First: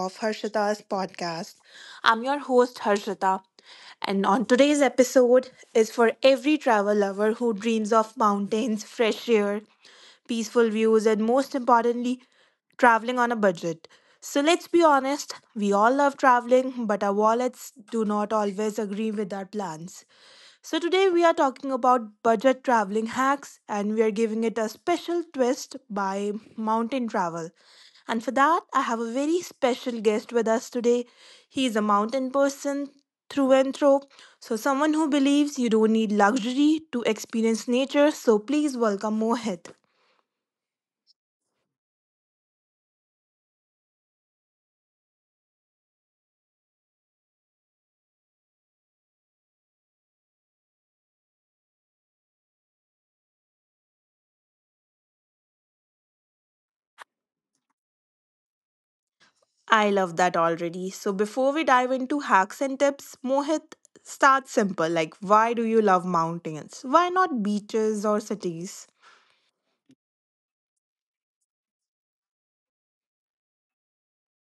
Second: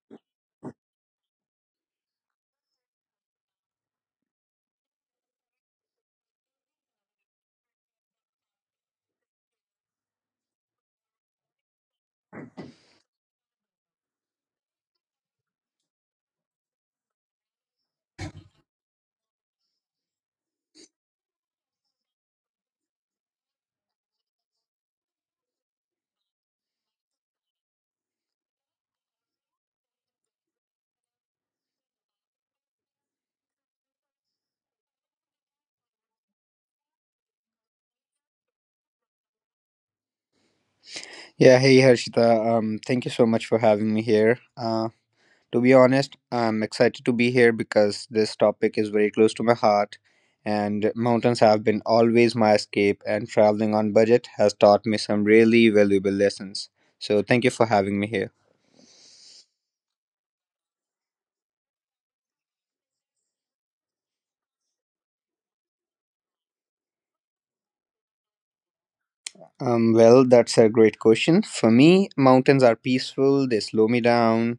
of Harshita's podcast. I'm your host, Harshita, and on today's episode is for every travel lover who dreams of mountains, fresh air, peaceful views, and most importantly, traveling on a budget. So let's be honest, we all love traveling, but our wallets do not always agree with our plans. So, today we are talking about budget traveling hacks and we are giving it a special twist by mountain travel. And for that, I have a very special guest with us today. He is a mountain person through and through. So, someone who believes you don't need luxury to experience nature. So, please welcome Mohit. Yeah, hey Harshita. Thank you so much for having me here. To be honest, I'm excited to be here because this topic is very close to my heart, and mountains have been always my escape, and traveling on budget has taught me some really valuable lessons. So, thank you for having me here. I love that already. So, before we dive into hacks and tips, Mohit, start simple. Like, why do you love mountains? Why not beaches or cities? Well, that's a great question. For me, mountains are peaceful, they slow me down.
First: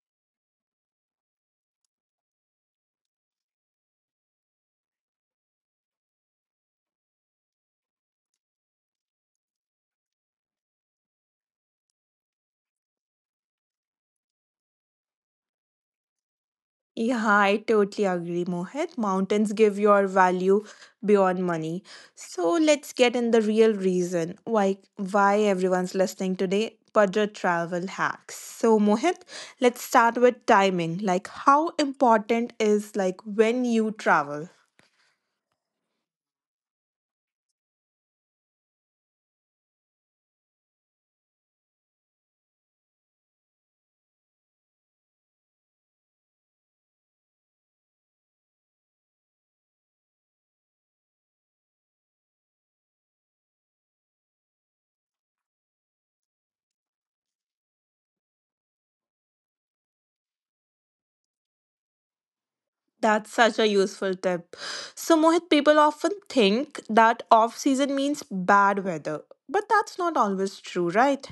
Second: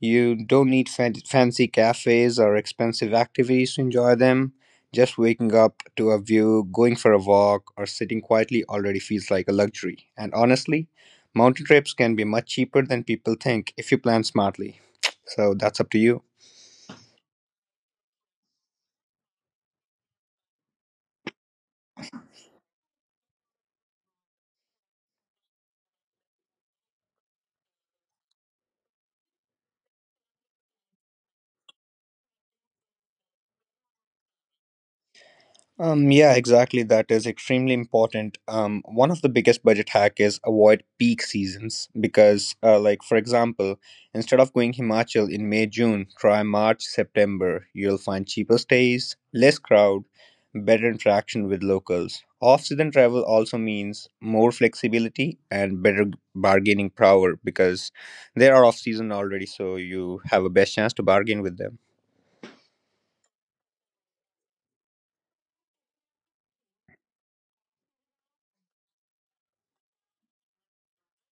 You don't need fancy cafes or expensive activities to enjoy them. Just waking up to a view, going for a walk, or sitting quietly already feels like a luxury. And honestly, mountain trips can be much cheaper than people think if you plan smartly. So that's up to you. Yeah, I totally agree, Mohit. Mountains give your value beyond money. So let's get in the real reason why everyone's listening today. Budget travel hacks. So Mohit, let's start with timing. Like how important is like when you travel? Yeah, exactly. That is extremely important. One of the biggest budget hack is avoid peak seasons because, like for example, instead of going Himachal in May June, try March September. You'll find cheaper stays, less crowd, better interaction with locals. Off-season travel also means more flexibility and better bargaining power because they are off-season already, so you have a best chance to bargain with them. That's such a useful tip. So Mohit, people often think that off season means bad weather, but that's not always true, right?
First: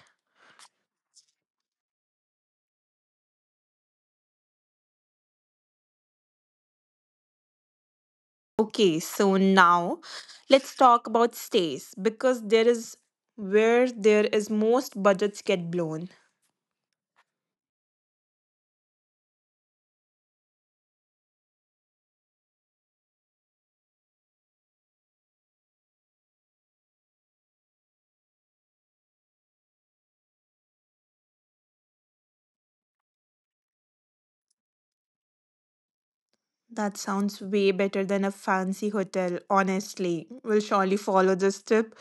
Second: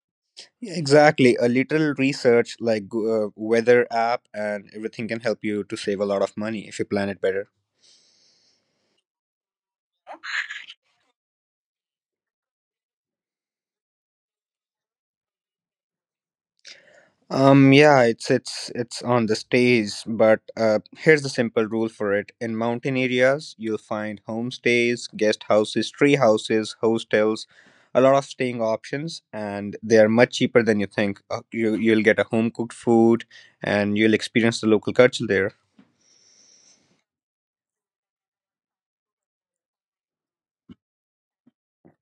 Yeah, exactly. A little research like weather app and everything can help you to save a lot of money if you plan it better. Okay, so now let's talk about stays because there is where there is most budgets get blown. Yeah, it's on the stage, but here's the simple rule for it. In mountain areas, you'll find homestays, guest houses, tree houses, hostels, a lot of staying options, and they are much cheaper than you think. You'll get a home cooked food, and you'll experience the local culture there. That sounds way better than a fancy hotel, honestly. We'll surely follow this tip.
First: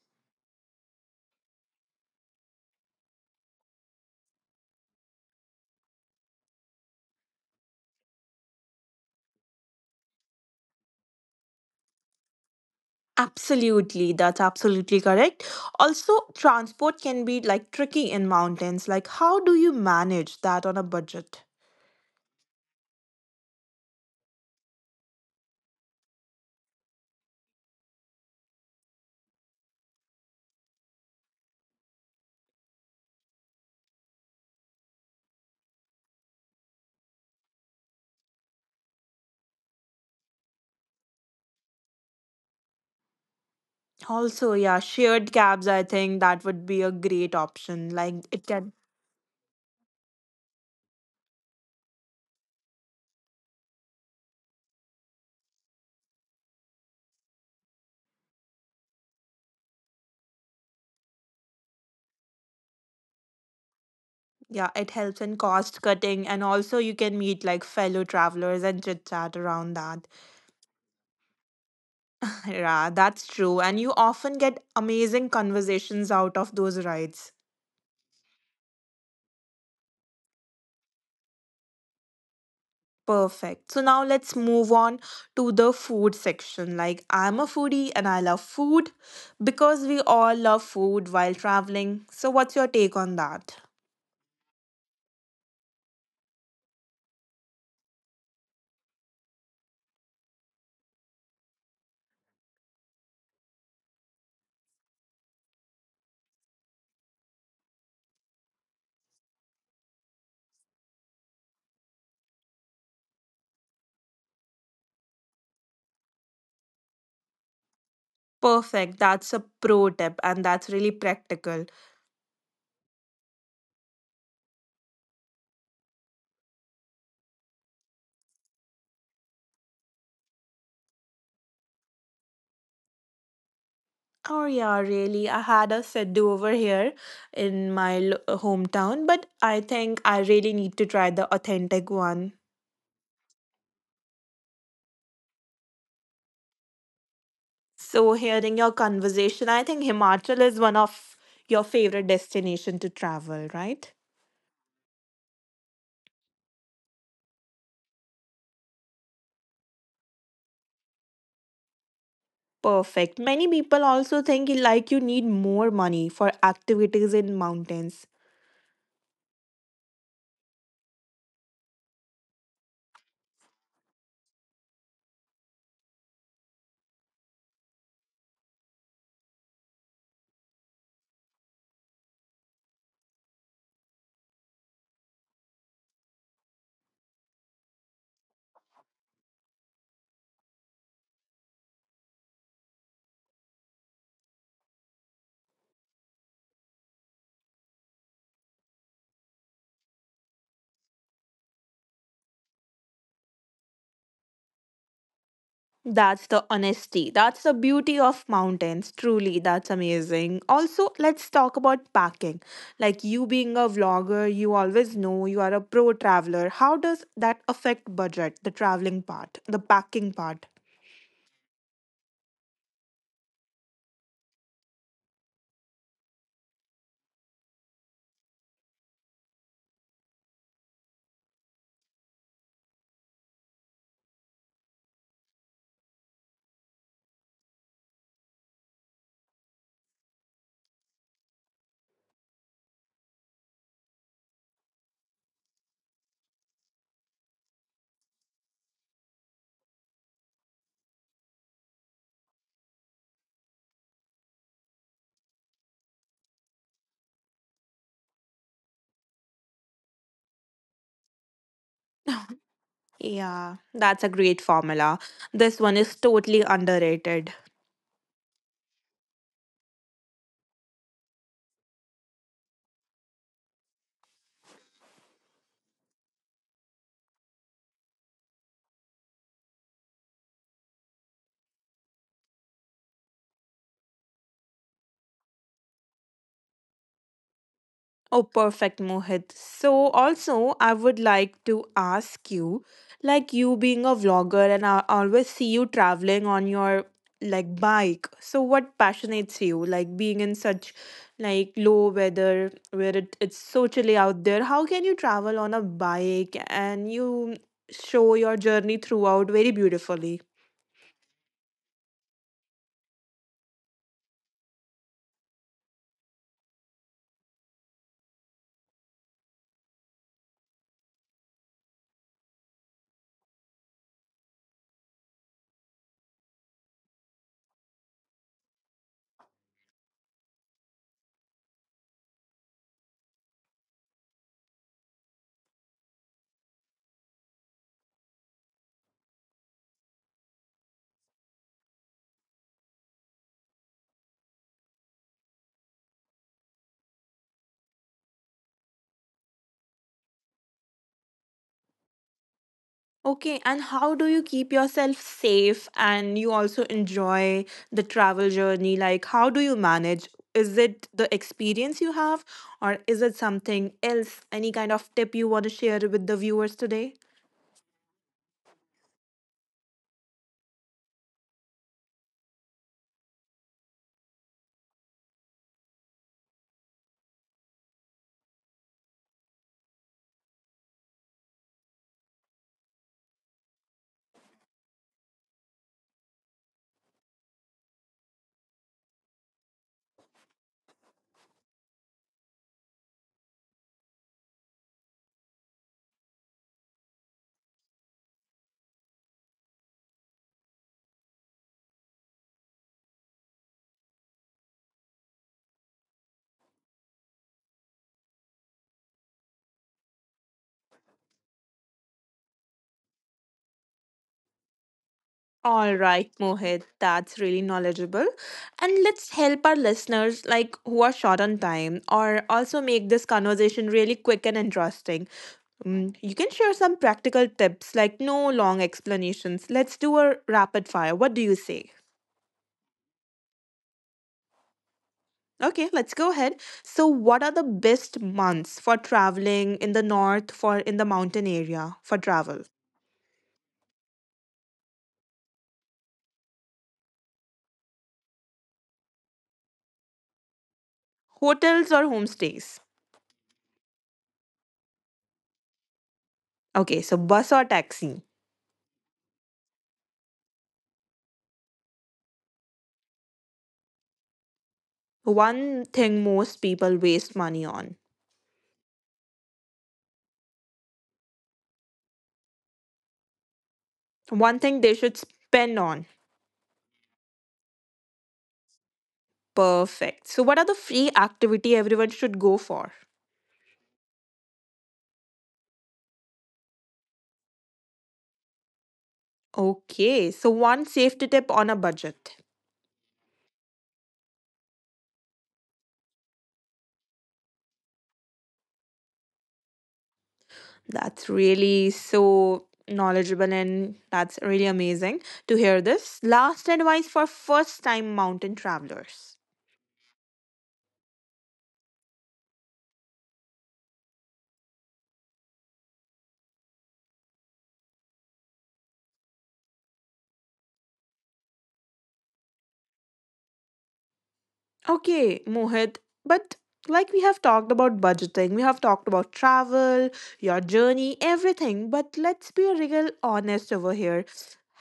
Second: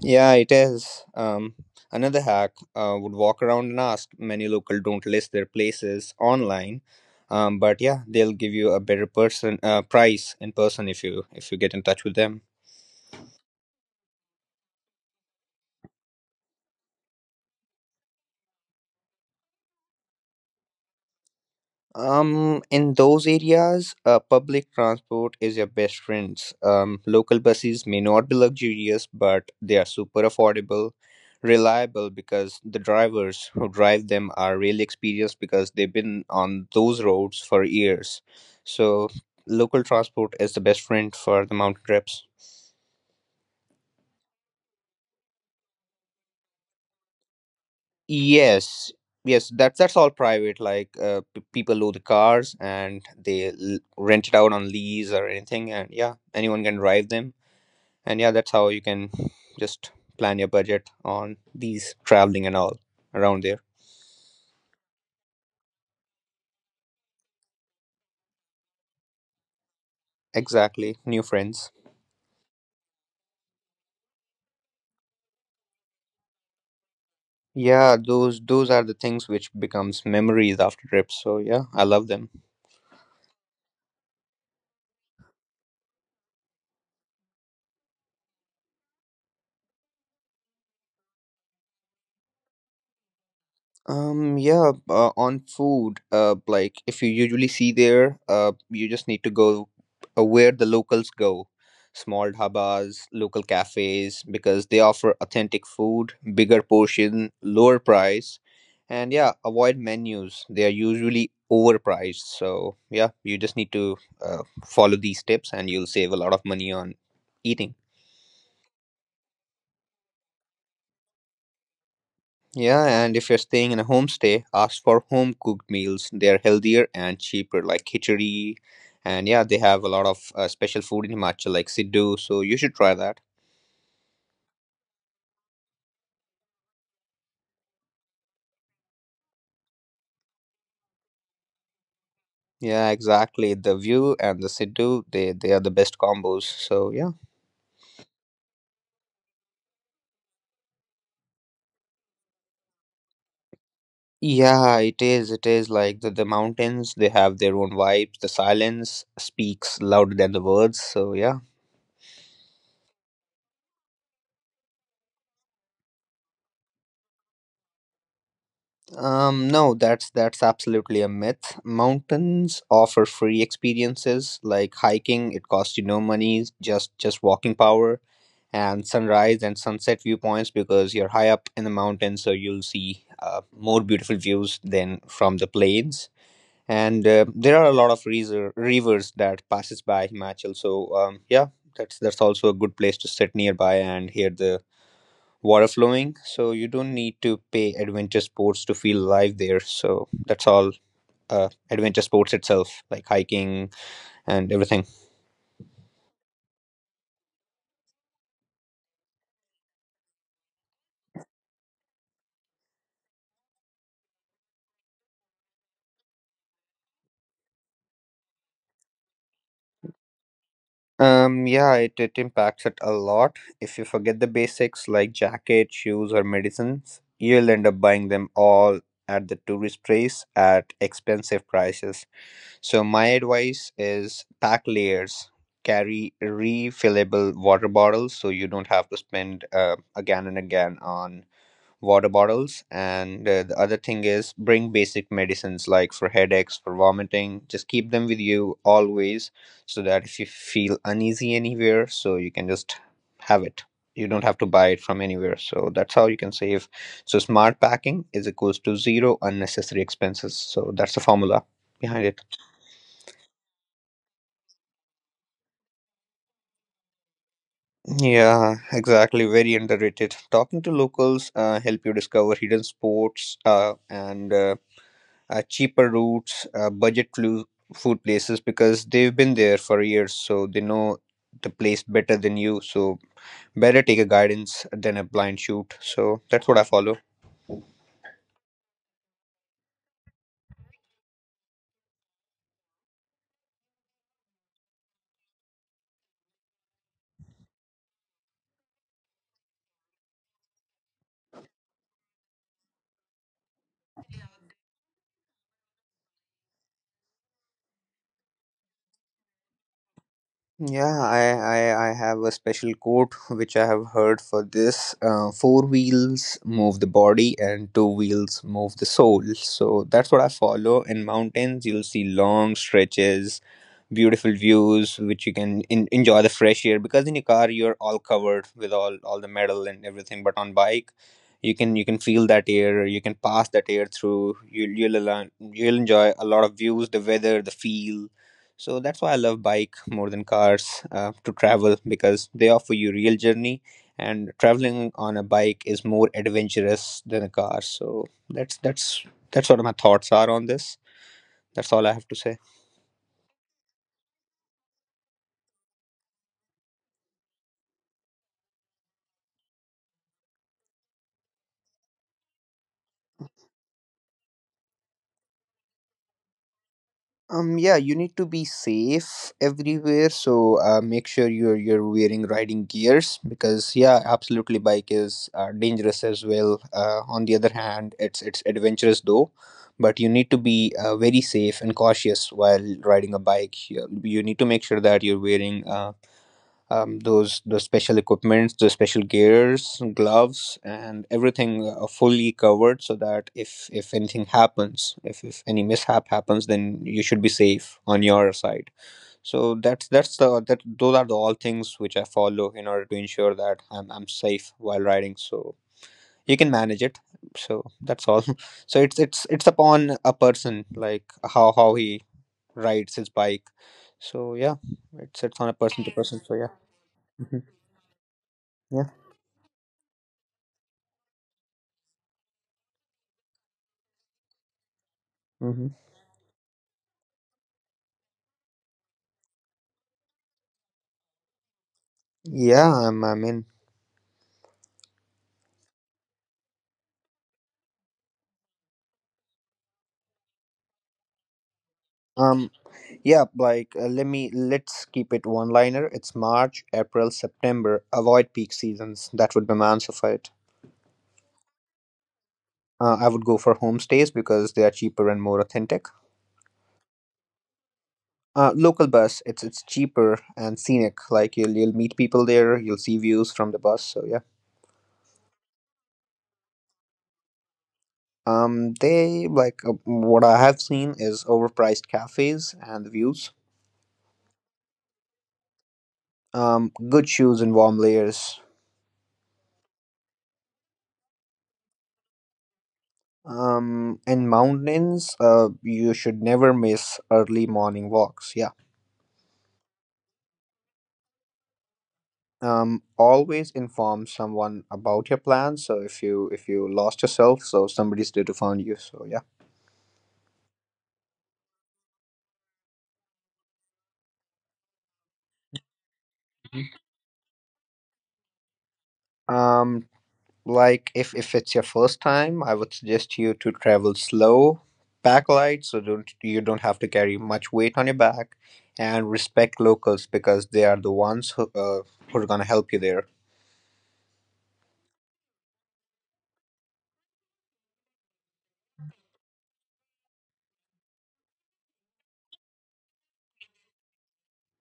Yeah, it is. Another hack would walk around and ask. Many local don't list their places online, but yeah, they'll give you a better person price in person if you get in touch with them. Absolutely, that's absolutely correct. Also, transport can be like tricky in mountains. Like, how do you manage that on a budget? In those areas, public transport is your best friends. Local buses may not be luxurious, but they are super affordable, reliable because the drivers who drive them are really experienced because they've been on those roads for years. So, local transport is the best friend for the mountain trips. Also, yeah, shared cabs, I think that would be a great option. Like, it can. Yes, yes, that's all private. Like people own the cars and they rent it out on lease or anything, and yeah, anyone can drive them. And yeah, that's how you can just plan your budget on these traveling and all around there. Yeah, it helps in cost cutting, and also you can meet like fellow travelers and chit chat around that. Exactly, new friends. Yeah, that's true. And you often get amazing conversations out of those rides. Yeah, those are the things which becomes memories after trips, so yeah, I love them. Perfect. So now let's move on to the food section. Like, I'm a foodie and I love food because we all love food while traveling. So, what's your take on that? Yeah, on food, like if you usually see there, you just need to go where the locals go, small dhabas, local cafes, because they offer authentic food, bigger portion, lower price, and yeah, avoid menus. They are usually overpriced, so yeah, you just need to follow these tips, and you'll save a lot of money on eating. Perfect. That's a pro tip and that's really practical. Yeah, and if you're staying in a homestay, ask for home cooked meals. They're healthier and cheaper, like khichdi. And yeah, they have a lot of special food in Himachal, like Siddu. So you should try that. Oh yeah, really. I had a set over here in my hometown, but I think I really need to try the authentic one. Yeah, exactly. The view and the Siddu, they are the best combos. So yeah. So, hearing your conversation, I think Himachal is one of your favorite destination to travel, right? Yeah, it is. It is like the mountains, they have their own vibes. The silence speaks louder than the words. So yeah. Perfect. Many people also think you- like you need more money for activities in mountains. No, that's absolutely a myth. Mountains offer free experiences like hiking. It costs you no money, just walking power, and sunrise and sunset viewpoints because you're high up in the mountains, so you'll see more beautiful views than from the plains. And there are a lot of reaser, rivers that passes by Himachal, so yeah, that's also a good place to sit nearby and hear the water flowing. So you don't need to pay adventure sports to feel alive there. So that's all, adventure sports itself, like hiking and everything. That's the honesty. That's the beauty of mountains. Truly, that's amazing. Also, let's talk about packing. Like you being a vlogger, you always know you are a pro traveler. How does that affect budget, the traveling part, the packing part? Yeah, it impacts it a lot if you forget the basics like jacket shoes or medicines. You'll end up buying them all at the tourist place at expensive prices. So my advice is pack layers, carry refillable water bottles so you don't have to spend again and again on water bottles. And the other thing is bring basic medicines like for headaches, for vomiting. Just keep them with you always so that if you feel uneasy anywhere, so you can just have it. You don't have to buy it from anywhere. So that's how you can save. So smart packing is equals to zero unnecessary expenses. So that's the formula behind it. Yeah, that's a great formula. This one is totally underrated. Yeah, exactly. Very underrated. Talking to locals help you discover hidden sports and cheaper routes, budget food places because they've been there for years, so they know the place better than you. So better take a guidance than a blind shoot. So that's what I follow. Oh, perfect, Mohit. So, also, I would like to ask you, like you being a vlogger, and I always see you traveling on your like bike. So, what passionates you, like being in such like low weather where it's so chilly out there? How can you travel on a bike and you show your journey throughout very beautifully? Yeah, I have a special quote which I have heard for this. Four wheels move the body and two wheels move the soul. So that's what I follow. In mountains, you'll see long stretches, beautiful views, which you can enjoy the fresh air because in your car you're all covered with all the metal and everything, but on bike you can feel that air, you can pass that air through. You'll you'll enjoy a lot of views, the weather, the feel. So that's why I love bike more than cars to travel because they offer you real journey, and traveling on a bike is more adventurous than a car. So that's what my thoughts are on this. That's all I have to say. Okay, and how do you keep yourself safe and you also enjoy the travel journey? Like, how do you manage? Is it the experience you have, or is it something else? Any kind of tip you want to share with the viewers today? Yeah, you need to be safe everywhere. So make sure you're wearing riding gears because yeah, absolutely, bike is dangerous as well. On the other hand, it's adventurous though, but you need to be very safe and cautious while riding a bike. You need to make sure that you're wearing those special equipments, the special gears, gloves, and everything fully covered, so that if anything happens, if, any mishap happens, then you should be safe on your side. So that's the that those are the all things which I follow in order to ensure that I'm safe while riding. So you can manage it. So that's all. So it's upon a person like how he rides his bike. So yeah, it's on a All person to right, person. So yeah. Mohit, that's Mhm. really knowledgeable. And Yeah. let's help our listeners like who are short on time or also make this conversation really quick and interesting. Hmm. Mm, you can share some practical tips like no long explanations. Let's do a rapid fire. What do you say? Yeah, I mean, Okay, let's go ahead. So, what are the best months for traveling in the north for in the mountain area for travel? um, yeah, like let me let's keep it one liner. It's March, April, September. Avoid peak seasons. That would be my answer for it. Hotels or homestays? I would go for homestays because they are cheaper and more authentic. Okay, so bus or taxi? Local bus, it's cheaper and scenic. Like you'll meet people there. You'll see views from the bus. So yeah. One thing most people waste money on. They like what I have seen is overpriced cafes and the views. One thing they should spend on. Um, Good shoes and warm layers. Perfect. So, what are the free activity everyone should go for? And mountains, you should never miss early morning walks. Yeah. Okay, so one safety tip on a budget. Always inform someone about your plans. So if you lost yourself, so somebody's there to find you. So yeah. That's really so knowledgeable and that's really amazing to hear this. Last Mhm. advice for first time mountain travelers. Um, like if it's your first time, I would suggest you to travel slow, pack light, so don't you don't have to carry much weight on your back, and respect locals because they are the ones who are gonna help you there. Okay, Mohit, but like we have talked about budgeting, we have talked about travel, your journey, everything, but let's be real honest over here.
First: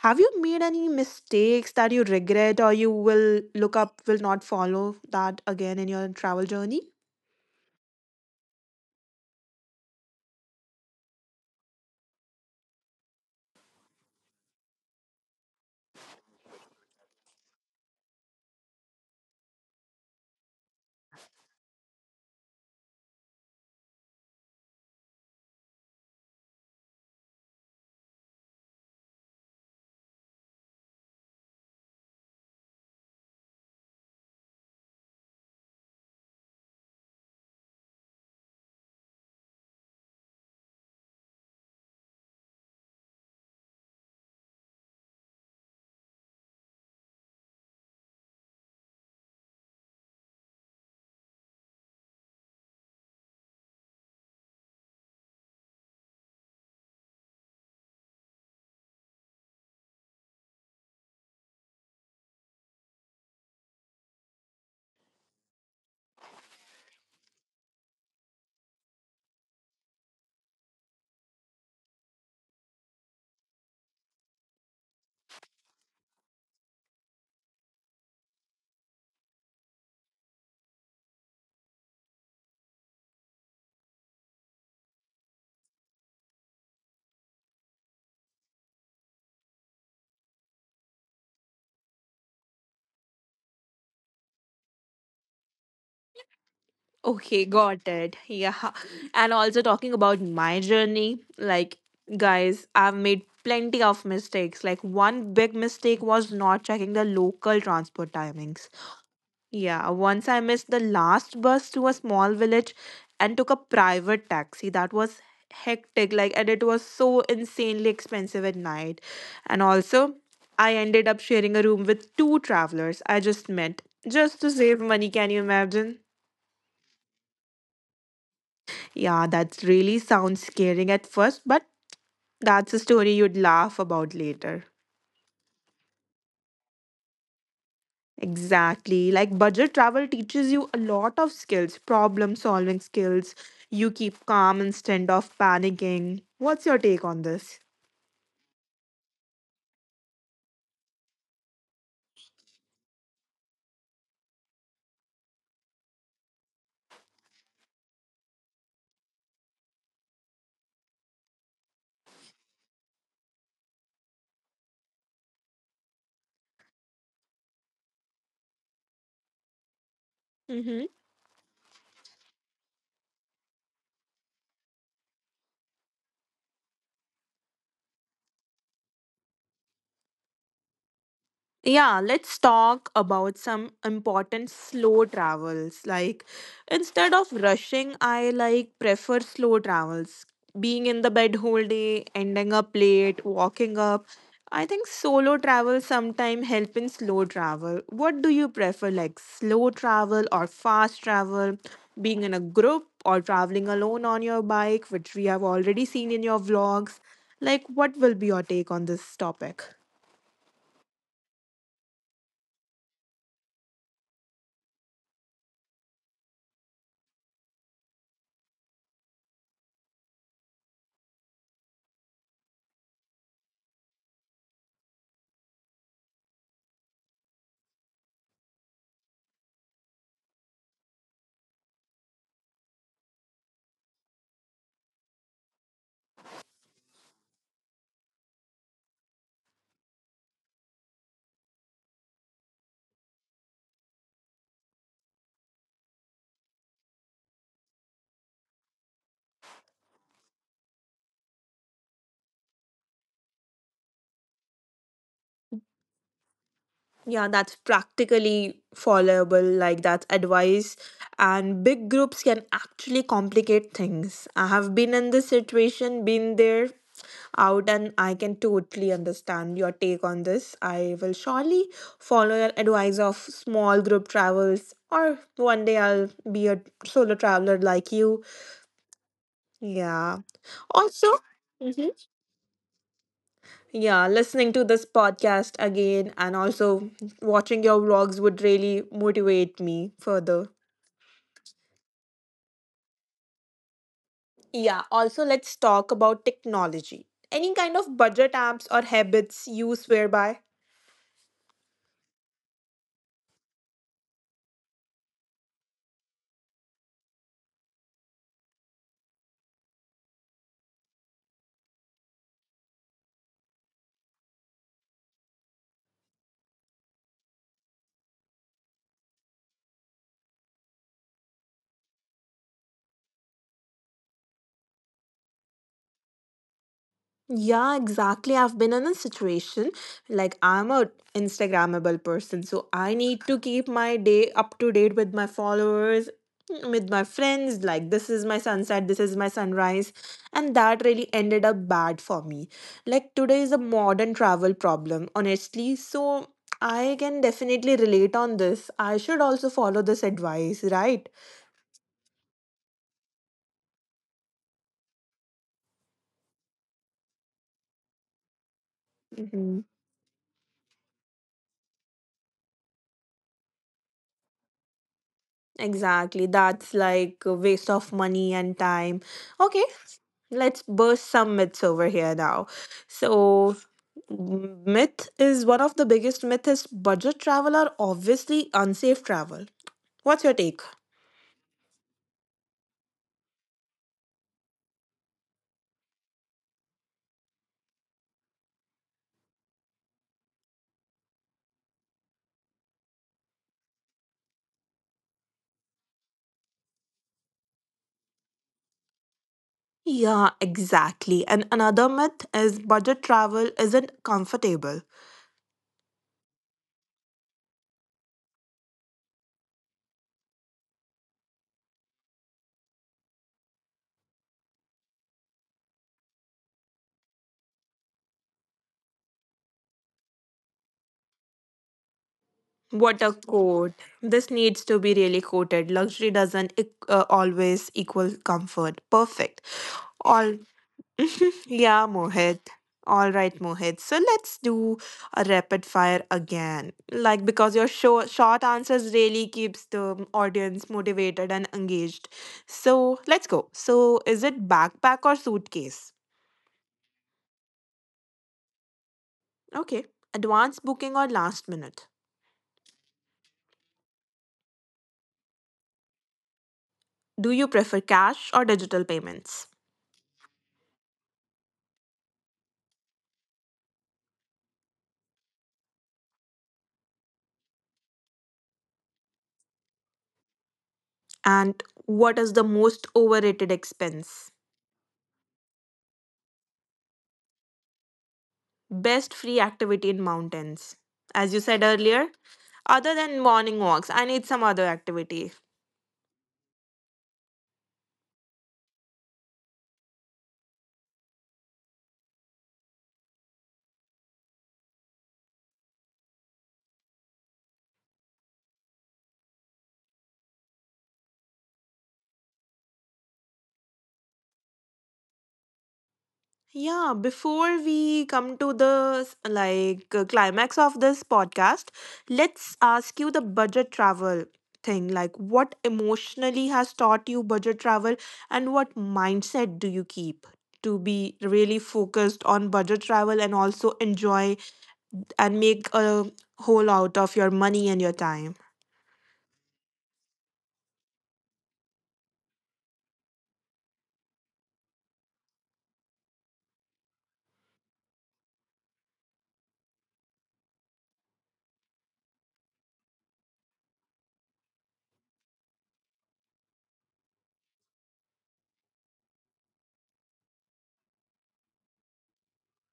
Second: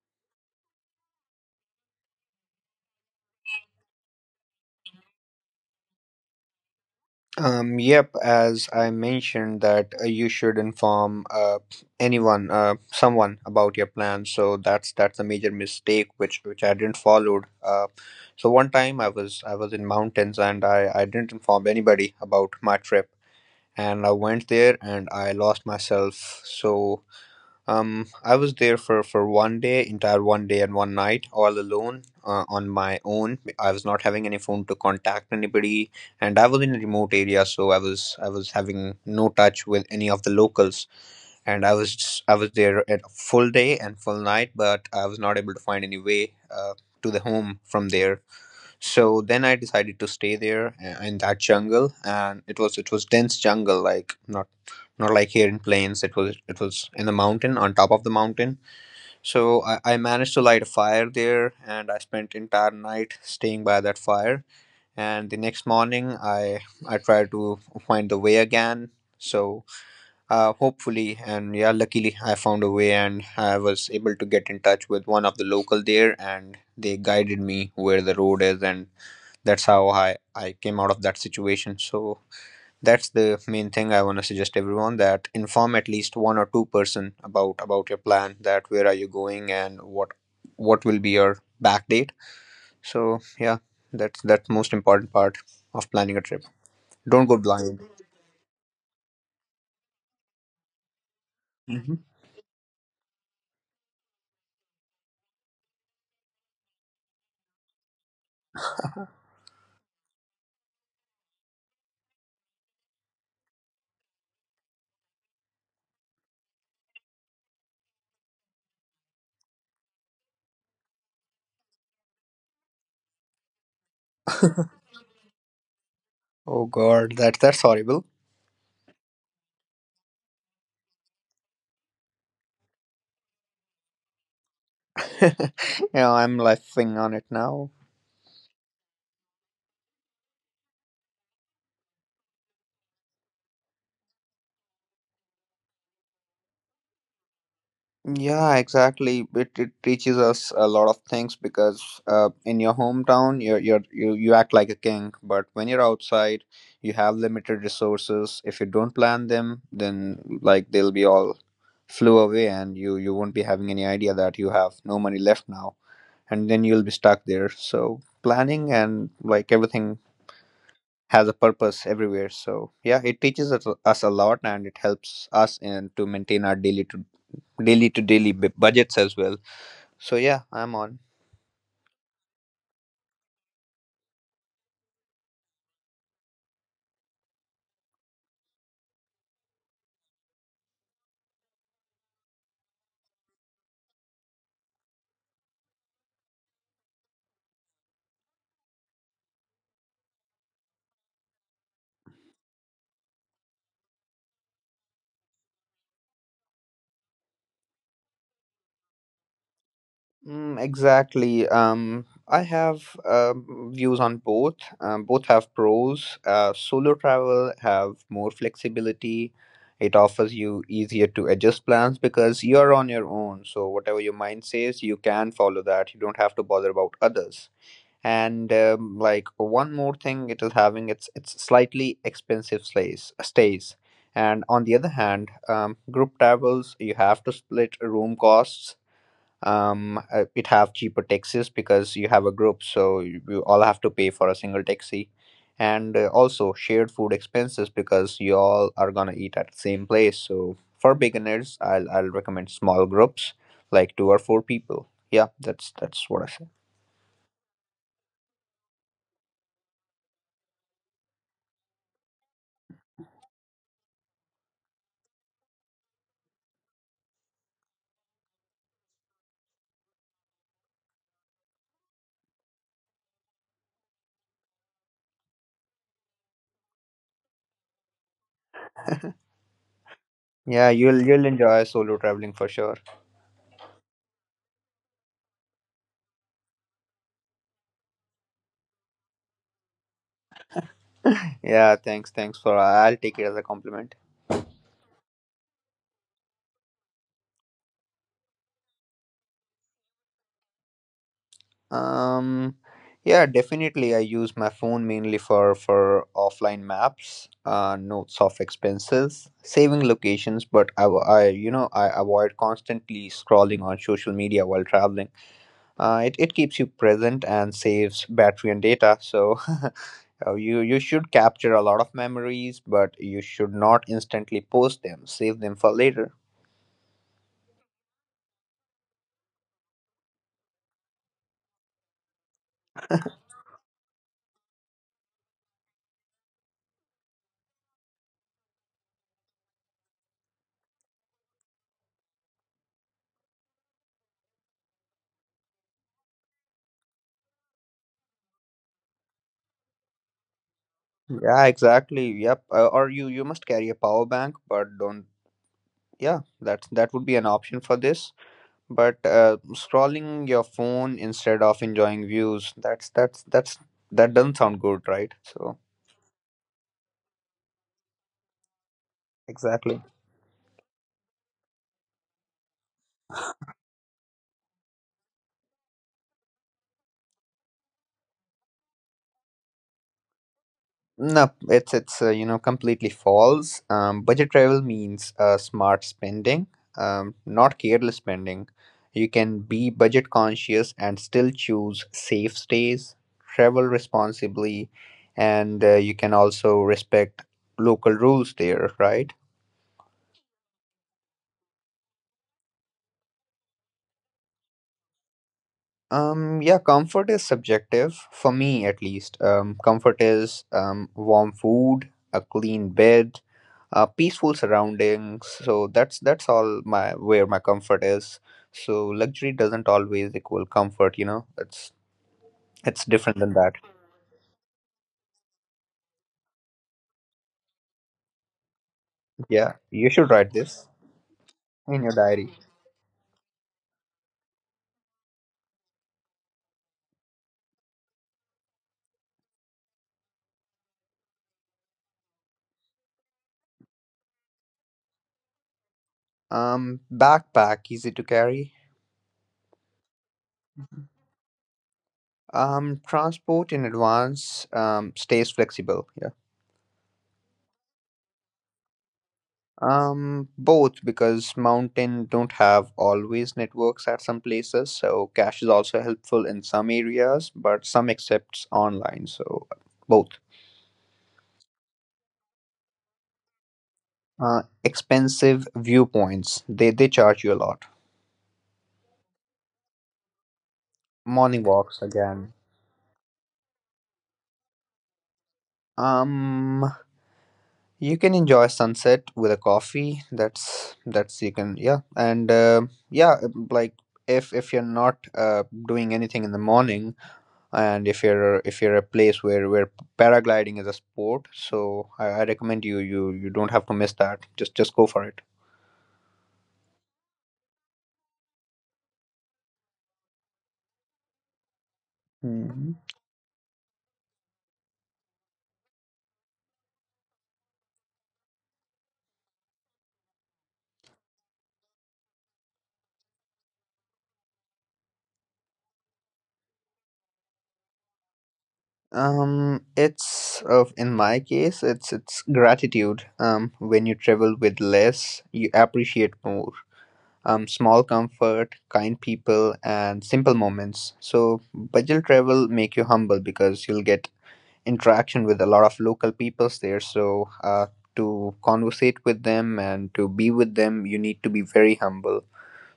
Have you made any mistakes that you regret or you will look up, will not follow that again in your travel journey? Yep, as I mentioned that you should inform someone about your plan. So that's a major mistake which I didn't followed. So one time I was in mountains and I didn't inform anybody about my trip and I went there and I lost myself. So I was there for one day, entire one day and one night, all alone, on my own. I was not having any phone to contact anybody, and I was in a remote area, so I was having no touch with any of the locals, and I was I was there at full day and full night, but I was not able to find any way to the home from there. So then I decided to stay there in that jungle, and it was dense jungle, like not like here in plains. It was in the mountain, on top of the mountain. So I managed to light a fire there, and I spent entire night staying by that fire. And the next morning, I tried to find the way again. So hopefully, and yeah, luckily, I found a way, and I was able to get in touch with one of the local there, and they guided me where the road is, and that's how I came out of that situation. So that's the main thing I want to suggest everyone, that inform at least one or two-person about your plan, that where are you going and what will be your back date. So yeah, that's most important part of planning a trip. Don't go Okay, blind. got it. Yeah. And also talking about my journey, like, Mhm. guys, I've made plenty of mistakes. Like, one big mistake was not checking the local transport timings. Yeah, once I missed the last bus to a small village and took a private taxi. That was hectic, like, and it was so insanely expensive at night. And also, I ended up sharing a room with two travelers I just met just to save money. Can you imagine? Oh god, that's horrible. Yeah, that really sounds scary at first, but that's a story you'd laugh about later. Yeah, I'm laughing on it now. Exactly. Like budget travel teaches you a lot of skills, problem solving skills. You keep calm instead of panicking. What's your take on this? Yeah, exactly. It teaches us a lot of things, because in your hometown, you act like a king, but when you're outside, you have limited resources. If you don't plan them, then like they'll be all flew away, and you won't be having any idea that you have no money left now, and then you'll be stuck there. So planning and like everything has a purpose everywhere. So yeah, it teaches us a lot, and it helps us in to maintain our daily to daily budgets as well. So yeah, I'm on. Yeah, let's talk about some important slow travels. Like instead of rushing, I like prefer slow travels. Being in the bed whole day, ending up late, walking up. I think solo travel sometimes help in slow travel. What do you prefer like slow travel or fast travel? Being in a group or traveling alone on your bike, which we have already seen in your vlogs. Like what will be your take on this topic? Exactly. I have um, views on both. Both have pros. Solo travel have more flexibility. It offers you easier to adjust plans, because you're on your own, so whatever your mind says, you can follow that. You don't have to bother about others. And like one more thing, it is having its slightly expensive stays. And on the other hand, group travels, you have to split room costs. It have cheaper taxis because you have a group, so you all have to pay for a single taxi. And also shared food expenses, because you all are gonna eat at the same place. So for beginners, I'll recommend small groups, like two or four people. Yeah, that's what I say. Yeah, that's practically followable, like that's advice. And big groups can actually complicate things. I have been in this situation, been there, out, and I can totally understand your take on this. I will surely follow your advice of small group travels, or one day I'll be a solo traveler like you. Yeah. Yeah, you'll Also, you'll enjoy solo traveling for sure. yeah, listening to this podcast again and also watching your vlogs would really motivate me further. Yeah, thanks for, I'll take it as a compliment. Yeah, also let's talk about technology. Any kind of budget apps or habits you swear by? Um, yeah, definitely. I use my phone mainly for offline maps, notes of expenses, saving locations. But I I avoid constantly scrolling on social media while traveling. It keeps you present and saves battery and data. So you should capture a lot of memories, but you should not instantly post them. Save them for later. Yeah, exactly. I've been in a situation like I'm a Instagrammable person, so I need to keep my day up to date with my followers, with my friends. Like this is my sunset, this is my sunrise, and that really ended up bad for me. Like today is a modern travel problem, honestly. So I can definitely relate on this. I should also follow this advice, right? Yeah, exactly. Yep. Or you must carry a power bank, but don't. Yeah, that's that would be an option for this. But scrolling your phone instead of enjoying views, that's that doesn't sound good, right? So Exactly. That's like a waste of money and time. Okay, exactly. let's burst some myths over here now. So, myth is one of the biggest myth is budget travel are obviously unsafe travel. What's your take? No, it's completely false. Budget travel means smart spending, not careless spending. You can be budget conscious and still choose safe stays, travel responsibly, and you can also respect local rules there, right? Yeah, exactly. And another myth is budget travel isn't comfortable. Yeah, comfort is subjective for me at least. Comfort is warm food, a clean bed, peaceful surroundings. So that's all my where my comfort is. So luxury doesn't always equal comfort, you know. It's What a different than that. quote. This needs to be really quoted. Luxury doesn't always equal comfort. Perfect. Yeah, you should write All this in yeah, your diary. Mohit. All right, Mohit. So let's do a rapid fire again. Like because your show, short answers really keeps the audience motivated and engaged. So let's go. So is it backpack or suitcase? Backpack, easy to carry. Okay. Advance booking or last minute? Transport in advance. Stays flexible. Do you prefer cash or digital payments? Both, because mountain don't have always networks at some places, so cash is also helpful in some areas, but some accepts online, so both. And what is the most overrated expense? Expensive viewpoints, they charge you a lot. Best free activity in mountains. As Morning you said walks earlier, again. other than morning walks, I need some other activity. Um, you can enjoy sunset with a coffee. That's you can, yeah. And yeah, like, if you're not doing anything in the morning, and if you're a place where paragliding is a sport, so I recommend you you don't have to miss that. Just go for it. Yeah, before we come to the climax of this podcast, let's Hmm. ask you the budget travel thing. Like what emotionally has taught you budget travel and what mindset do you keep to be really focused on budget travel and also enjoy and make a whole out of your money and your time? It's of, in my case it's gratitude. When you travel with less, you appreciate more. Small comfort, kind people, and simple moments. So budget travel make you humble, because you'll get interaction with a lot of local peoples there. So to conversate with them and to be with them, you need to be very humble.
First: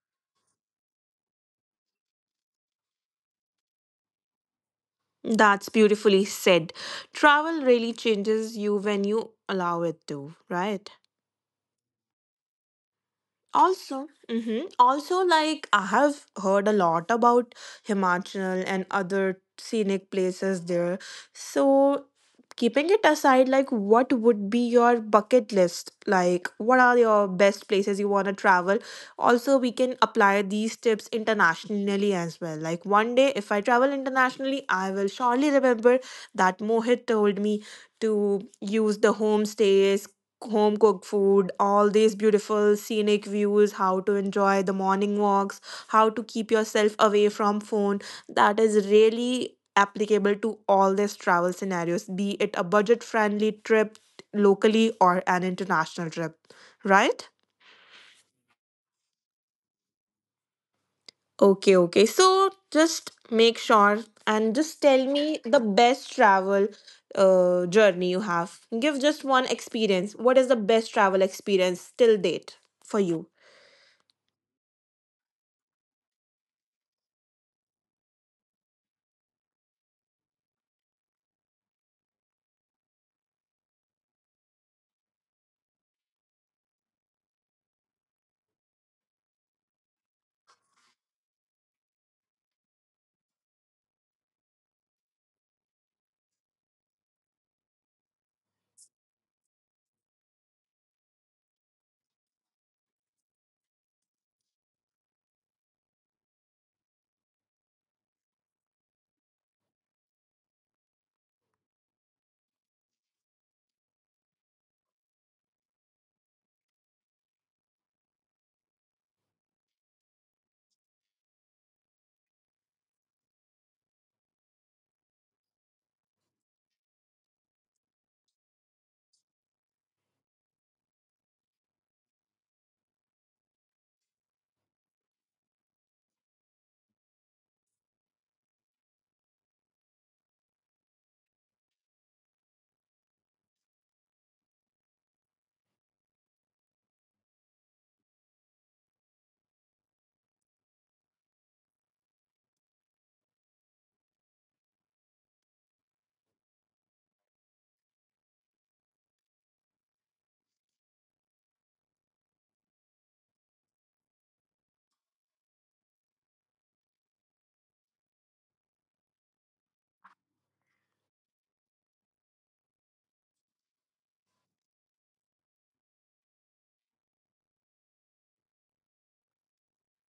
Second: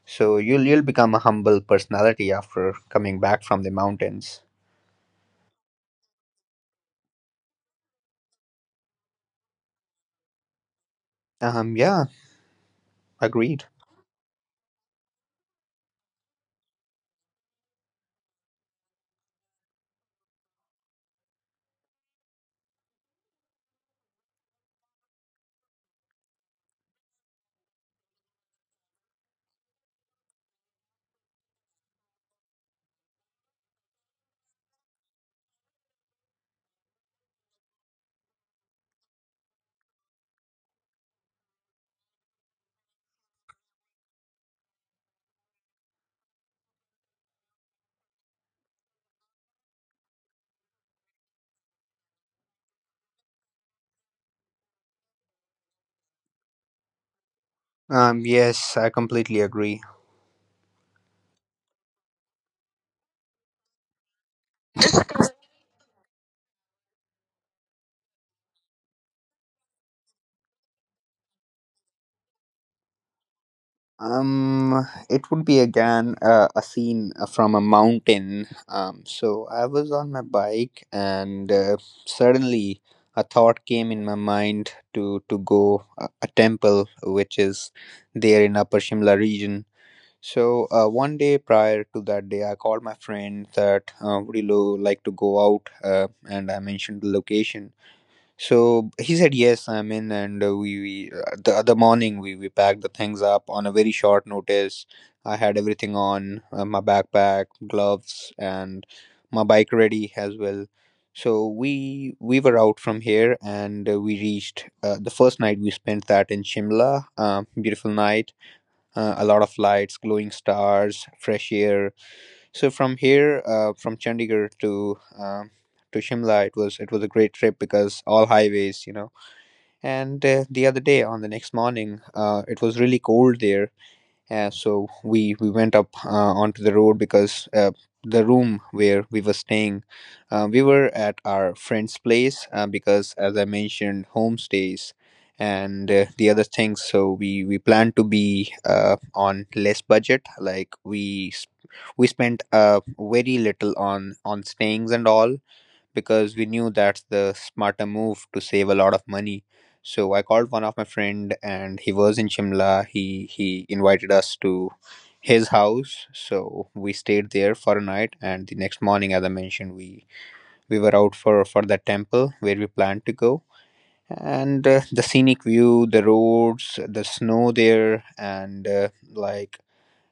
So you'll become a humble personality after coming back from the mountains. That's beautifully said. Travel really changes you when you allow it to, right? Yeah, agreed. Also, hmm also like I have heard a lot about Himachal and other scenic places there. So, keeping it aside, like what would be your bucket list? Like, what are your best places you want to travel? Also, we can apply these tips internationally as well. Like one day, if I travel internationally, I will surely remember that Mohit told me to use the homestays home cooked food, all these beautiful scenic views, how to enjoy the morning walks, how to keep yourself away from phone. That is really applicable to all these travel scenarios, be it a budget friendly trip locally or an international trip, right? Yes, I completely agree. Okay, okay. So just make sure and just tell me the best travel journey you have. Give just one experience. What is the best travel experience till date for you? It would be again a scene from a mountain. So I was on my bike, and suddenly a thought came in my mind to go a temple which is there in Upper Shimla region. So one day prior to that day, I called my friend that would you like to go out, and I mentioned the location. So he said yes, I'm in, and we the other morning we packed the things up on a very short notice. I had everything on my backpack, gloves, and my bike ready as well. So we were out from here, and we reached the first night we spent that in Shimla. Beautiful night, a lot of lights, glowing stars, fresh air. So from here, from Chandigarh to Shimla, it was a great trip because all highways, you know. And the other day, on the next morning, it was really cold there. So we went up onto the road, because the room where we were staying, we were at our friend's place because, as I mentioned, homestays and the other things. So we planned to be on less budget. Like we spent very little on stayings and all, because we knew that's the smarter move to save a lot of money. So I called one of my friend, and he was in Shimla. He invited us to his house. So we stayed there for a night, and the next morning, as I mentioned, we were out for the temple where we planned to go. And the scenic view, the roads, the snow there, and like,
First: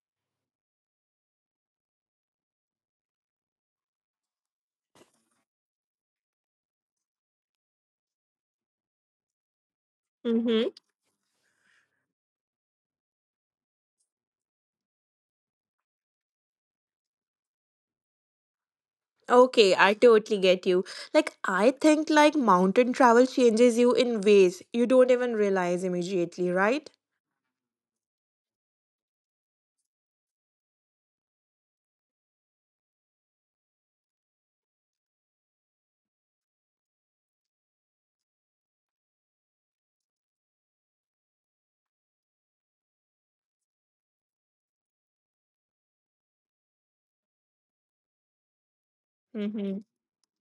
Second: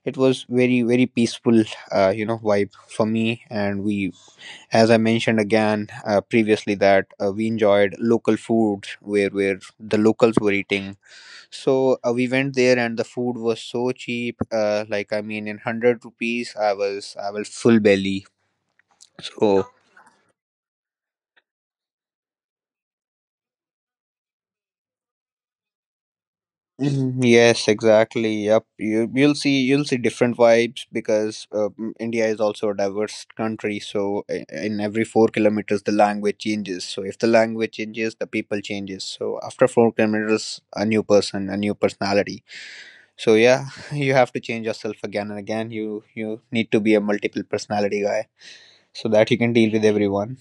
it was very peaceful, you know, vibe for me. And we, as I mentioned again previously, that we enjoyed local foods where the locals were Mm-hmm. eating. So we went there, and the food was so cheap. Like I mean, in 100 rupees, I was full belly. So Okay, I totally get you. Like I think like mountain travel changes you in ways you don't even realize immediately, right? Mhm, yes, exactly. Yep, you'll see different vibes, because India is also a diverse country. So in every 4 kilometers, the language changes. So if the language changes, the people changes. So after 4 kilometers, a new person, a new personality. So yeah, you have to change yourself again and again. You need to be a multiple personality guy so that you can deal Mm-hmm. with everyone.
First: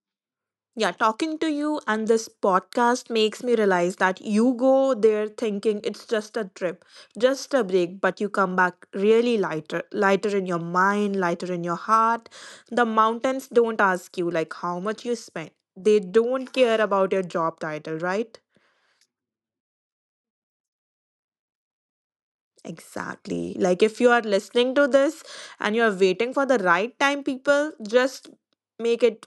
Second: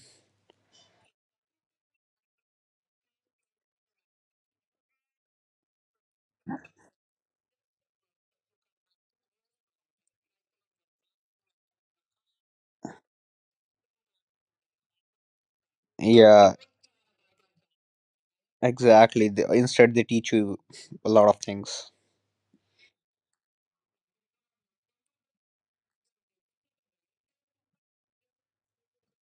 Yeah, talking to you and this podcast makes me realize that you go there thinking it's just a trip, just a break, but you come back really lighter, lighter in your mind, lighter in your heart. The mountains don't ask you like how much you spent. They Yeah, don't care about your job title, right? exactly. They, instead, they teach you a lot of things. Exactly. Like if you are listening to this and you are waiting for the right time, people, just make it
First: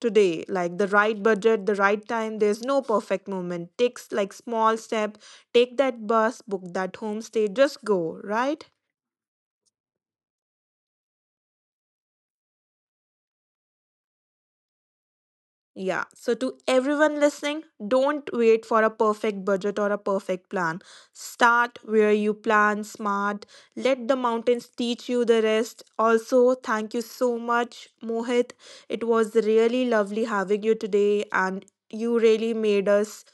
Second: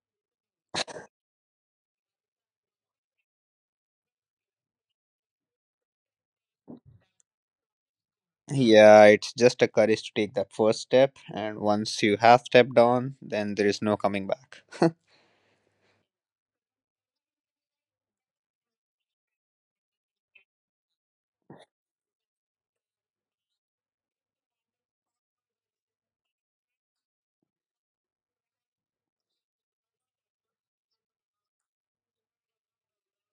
today. Like the right budget, the right time. There's no perfect moment. Takes like small step. Take that bus, book that homestay, just go, right? Yeah, it's just a courage to take that first step, and once you have stepped on, then there is no coming back. Yeah. So, to everyone listening, don't wait for a perfect budget or a perfect plan. Start where you plan smart. Let the mountains teach you the rest. Also, thank you so much, Mohit. It was really lovely having you today, and you really made us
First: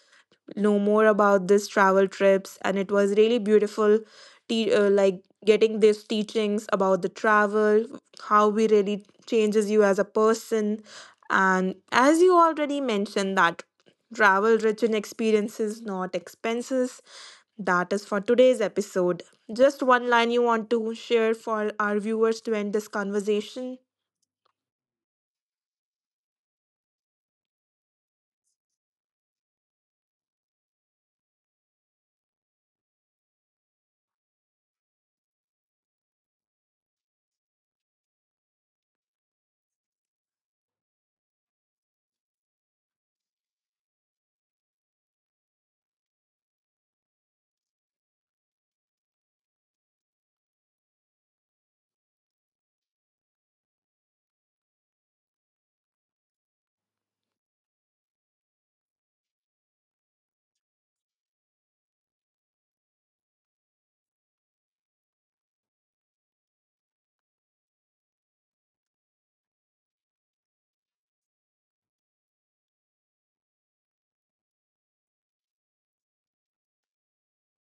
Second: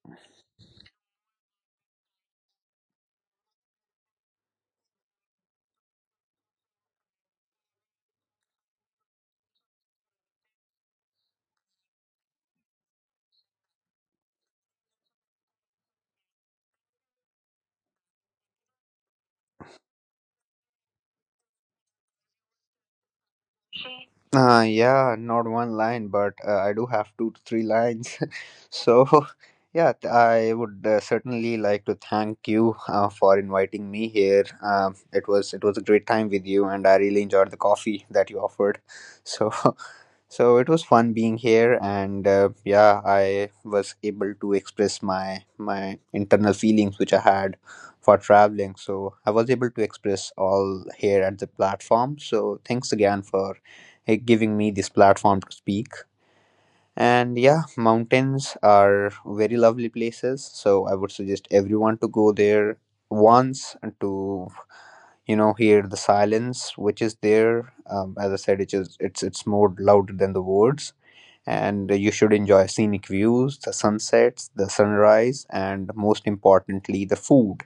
know more about this travel trips, and it was really beautiful like getting these teachings about the travel, how we really changes you as a person, and as you already mentioned that travel rich in experiences, not expenses. That is for today's episode. Just one line you want to share for our viewers to end this conversation? Yeah, not one line, but I do have two to three lines. So, yeah, I would certainly like to thank you for inviting me here. It was a great time with you, and I really enjoyed the coffee that you offered. So, so it was fun being here, and yeah, I was able to express my internal feelings which I had for traveling. So I was able to express all here at the platform. So thanks again for giving me this platform to speak. And yeah, mountains are very lovely places. So I would suggest everyone to go there once and to hear the silence which is there. As I said, it is it's more louder than the words. And you should enjoy scenic views, the sunsets, the sunrise, and most importantly, the food.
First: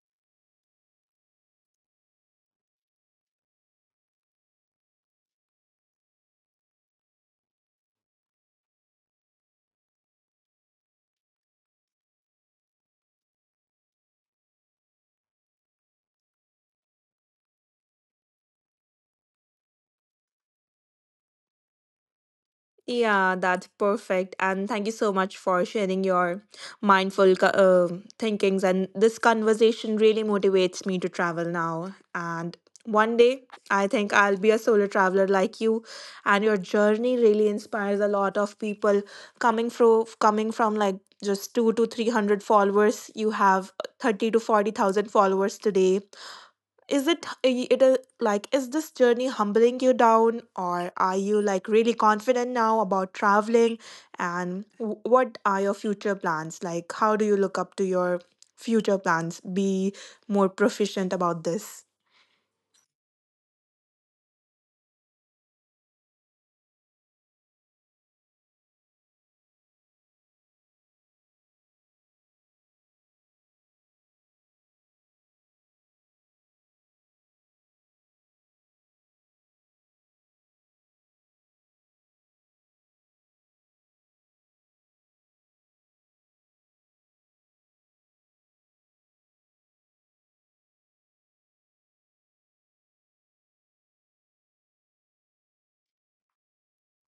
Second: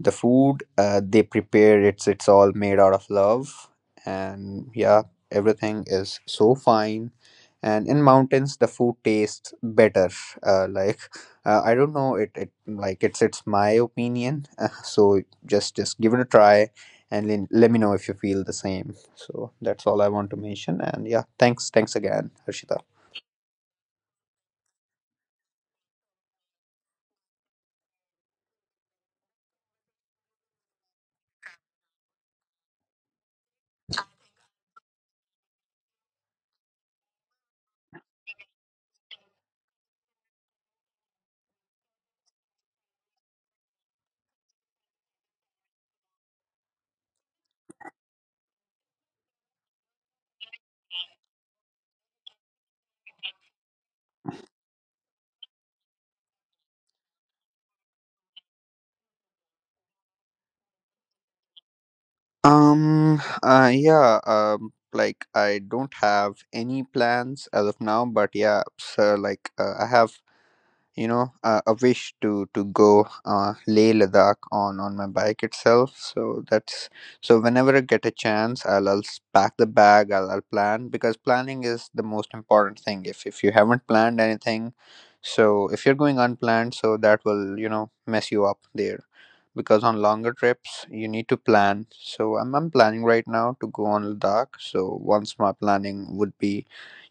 The food they prepare, it's all made out of love, and yeah, everything is so fine. And in mountains, the food tastes better. Like I don't know, it's my opinion. So just give it a try, and then let me know if you feel the same. So that's all I want to mention. And yeah, thanks again, Harshita. Yeah, that's perfect. And thank you so much for sharing your mindful thinkings. And this conversation really motivates me to travel now. And one day, I think I'll be a solo traveler like you. And your journey really inspires a lot of people coming from like just two to three hundred followers. You have thirty to forty thousand followers today. Is it h- it is like, is this journey humbling you down, or are you like really confident now about traveling, and w- what are your future plans, like how do you look up to your future plans, be more proficient about this? Yeah, like I don't have any plans as of now, but yeah, so like I have, a wish to go Leh Ladakh on my bike itself. So that's, so whenever I get a chance, pack the bag. I'll plan, because planning is the most important thing. If you haven't planned anything, so if you're going unplanned, so that will, you know, mess you up there. Because on longer trips, you need to plan. So I'm planning right now to go on Ladakh. So once my planning would be,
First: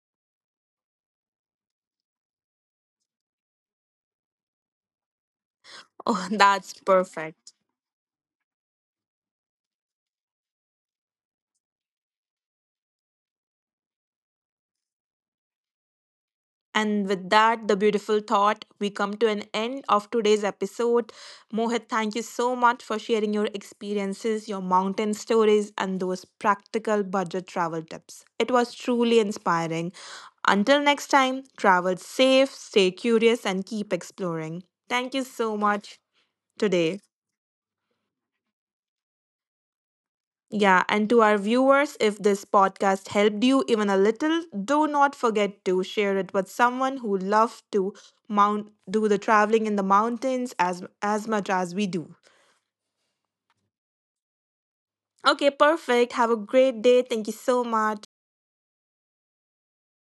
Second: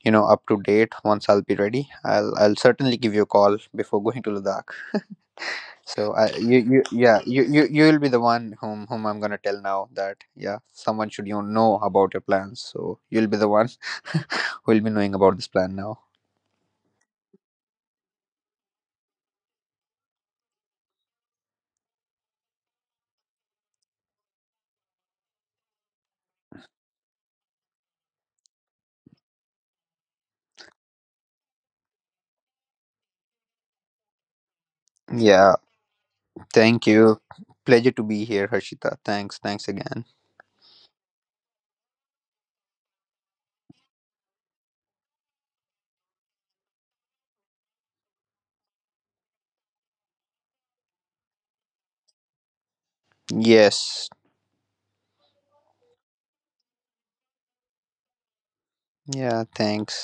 you know, up to date, once I'll be ready, I'll certainly give you a call before going to Ladakh. So Oh, I, that's perfect. You'll be the one whom I'm going to tell now that yeah, someone should you know about your plans, so you'll be the one who'll be knowing about this plan now. And with that, the beautiful thought, we come to an end of today's episode. Mohit, thank you so much for sharing your experiences, your mountain stories, and those practical budget travel tips. It was truly inspiring. Until next time, travel safe, stay curious, and keep exploring. Thank you Yeah, so much thank today. you. Pleasure to be here, Harshita. Thanks again. Yeah, and to our viewers, if this podcast helped you even a little, do not forget to share it with someone who loves to mount do the traveling in the mountains as much as we do. Yes. Okay, perfect. Have a great day. Thank you so much. Yeah, thanks.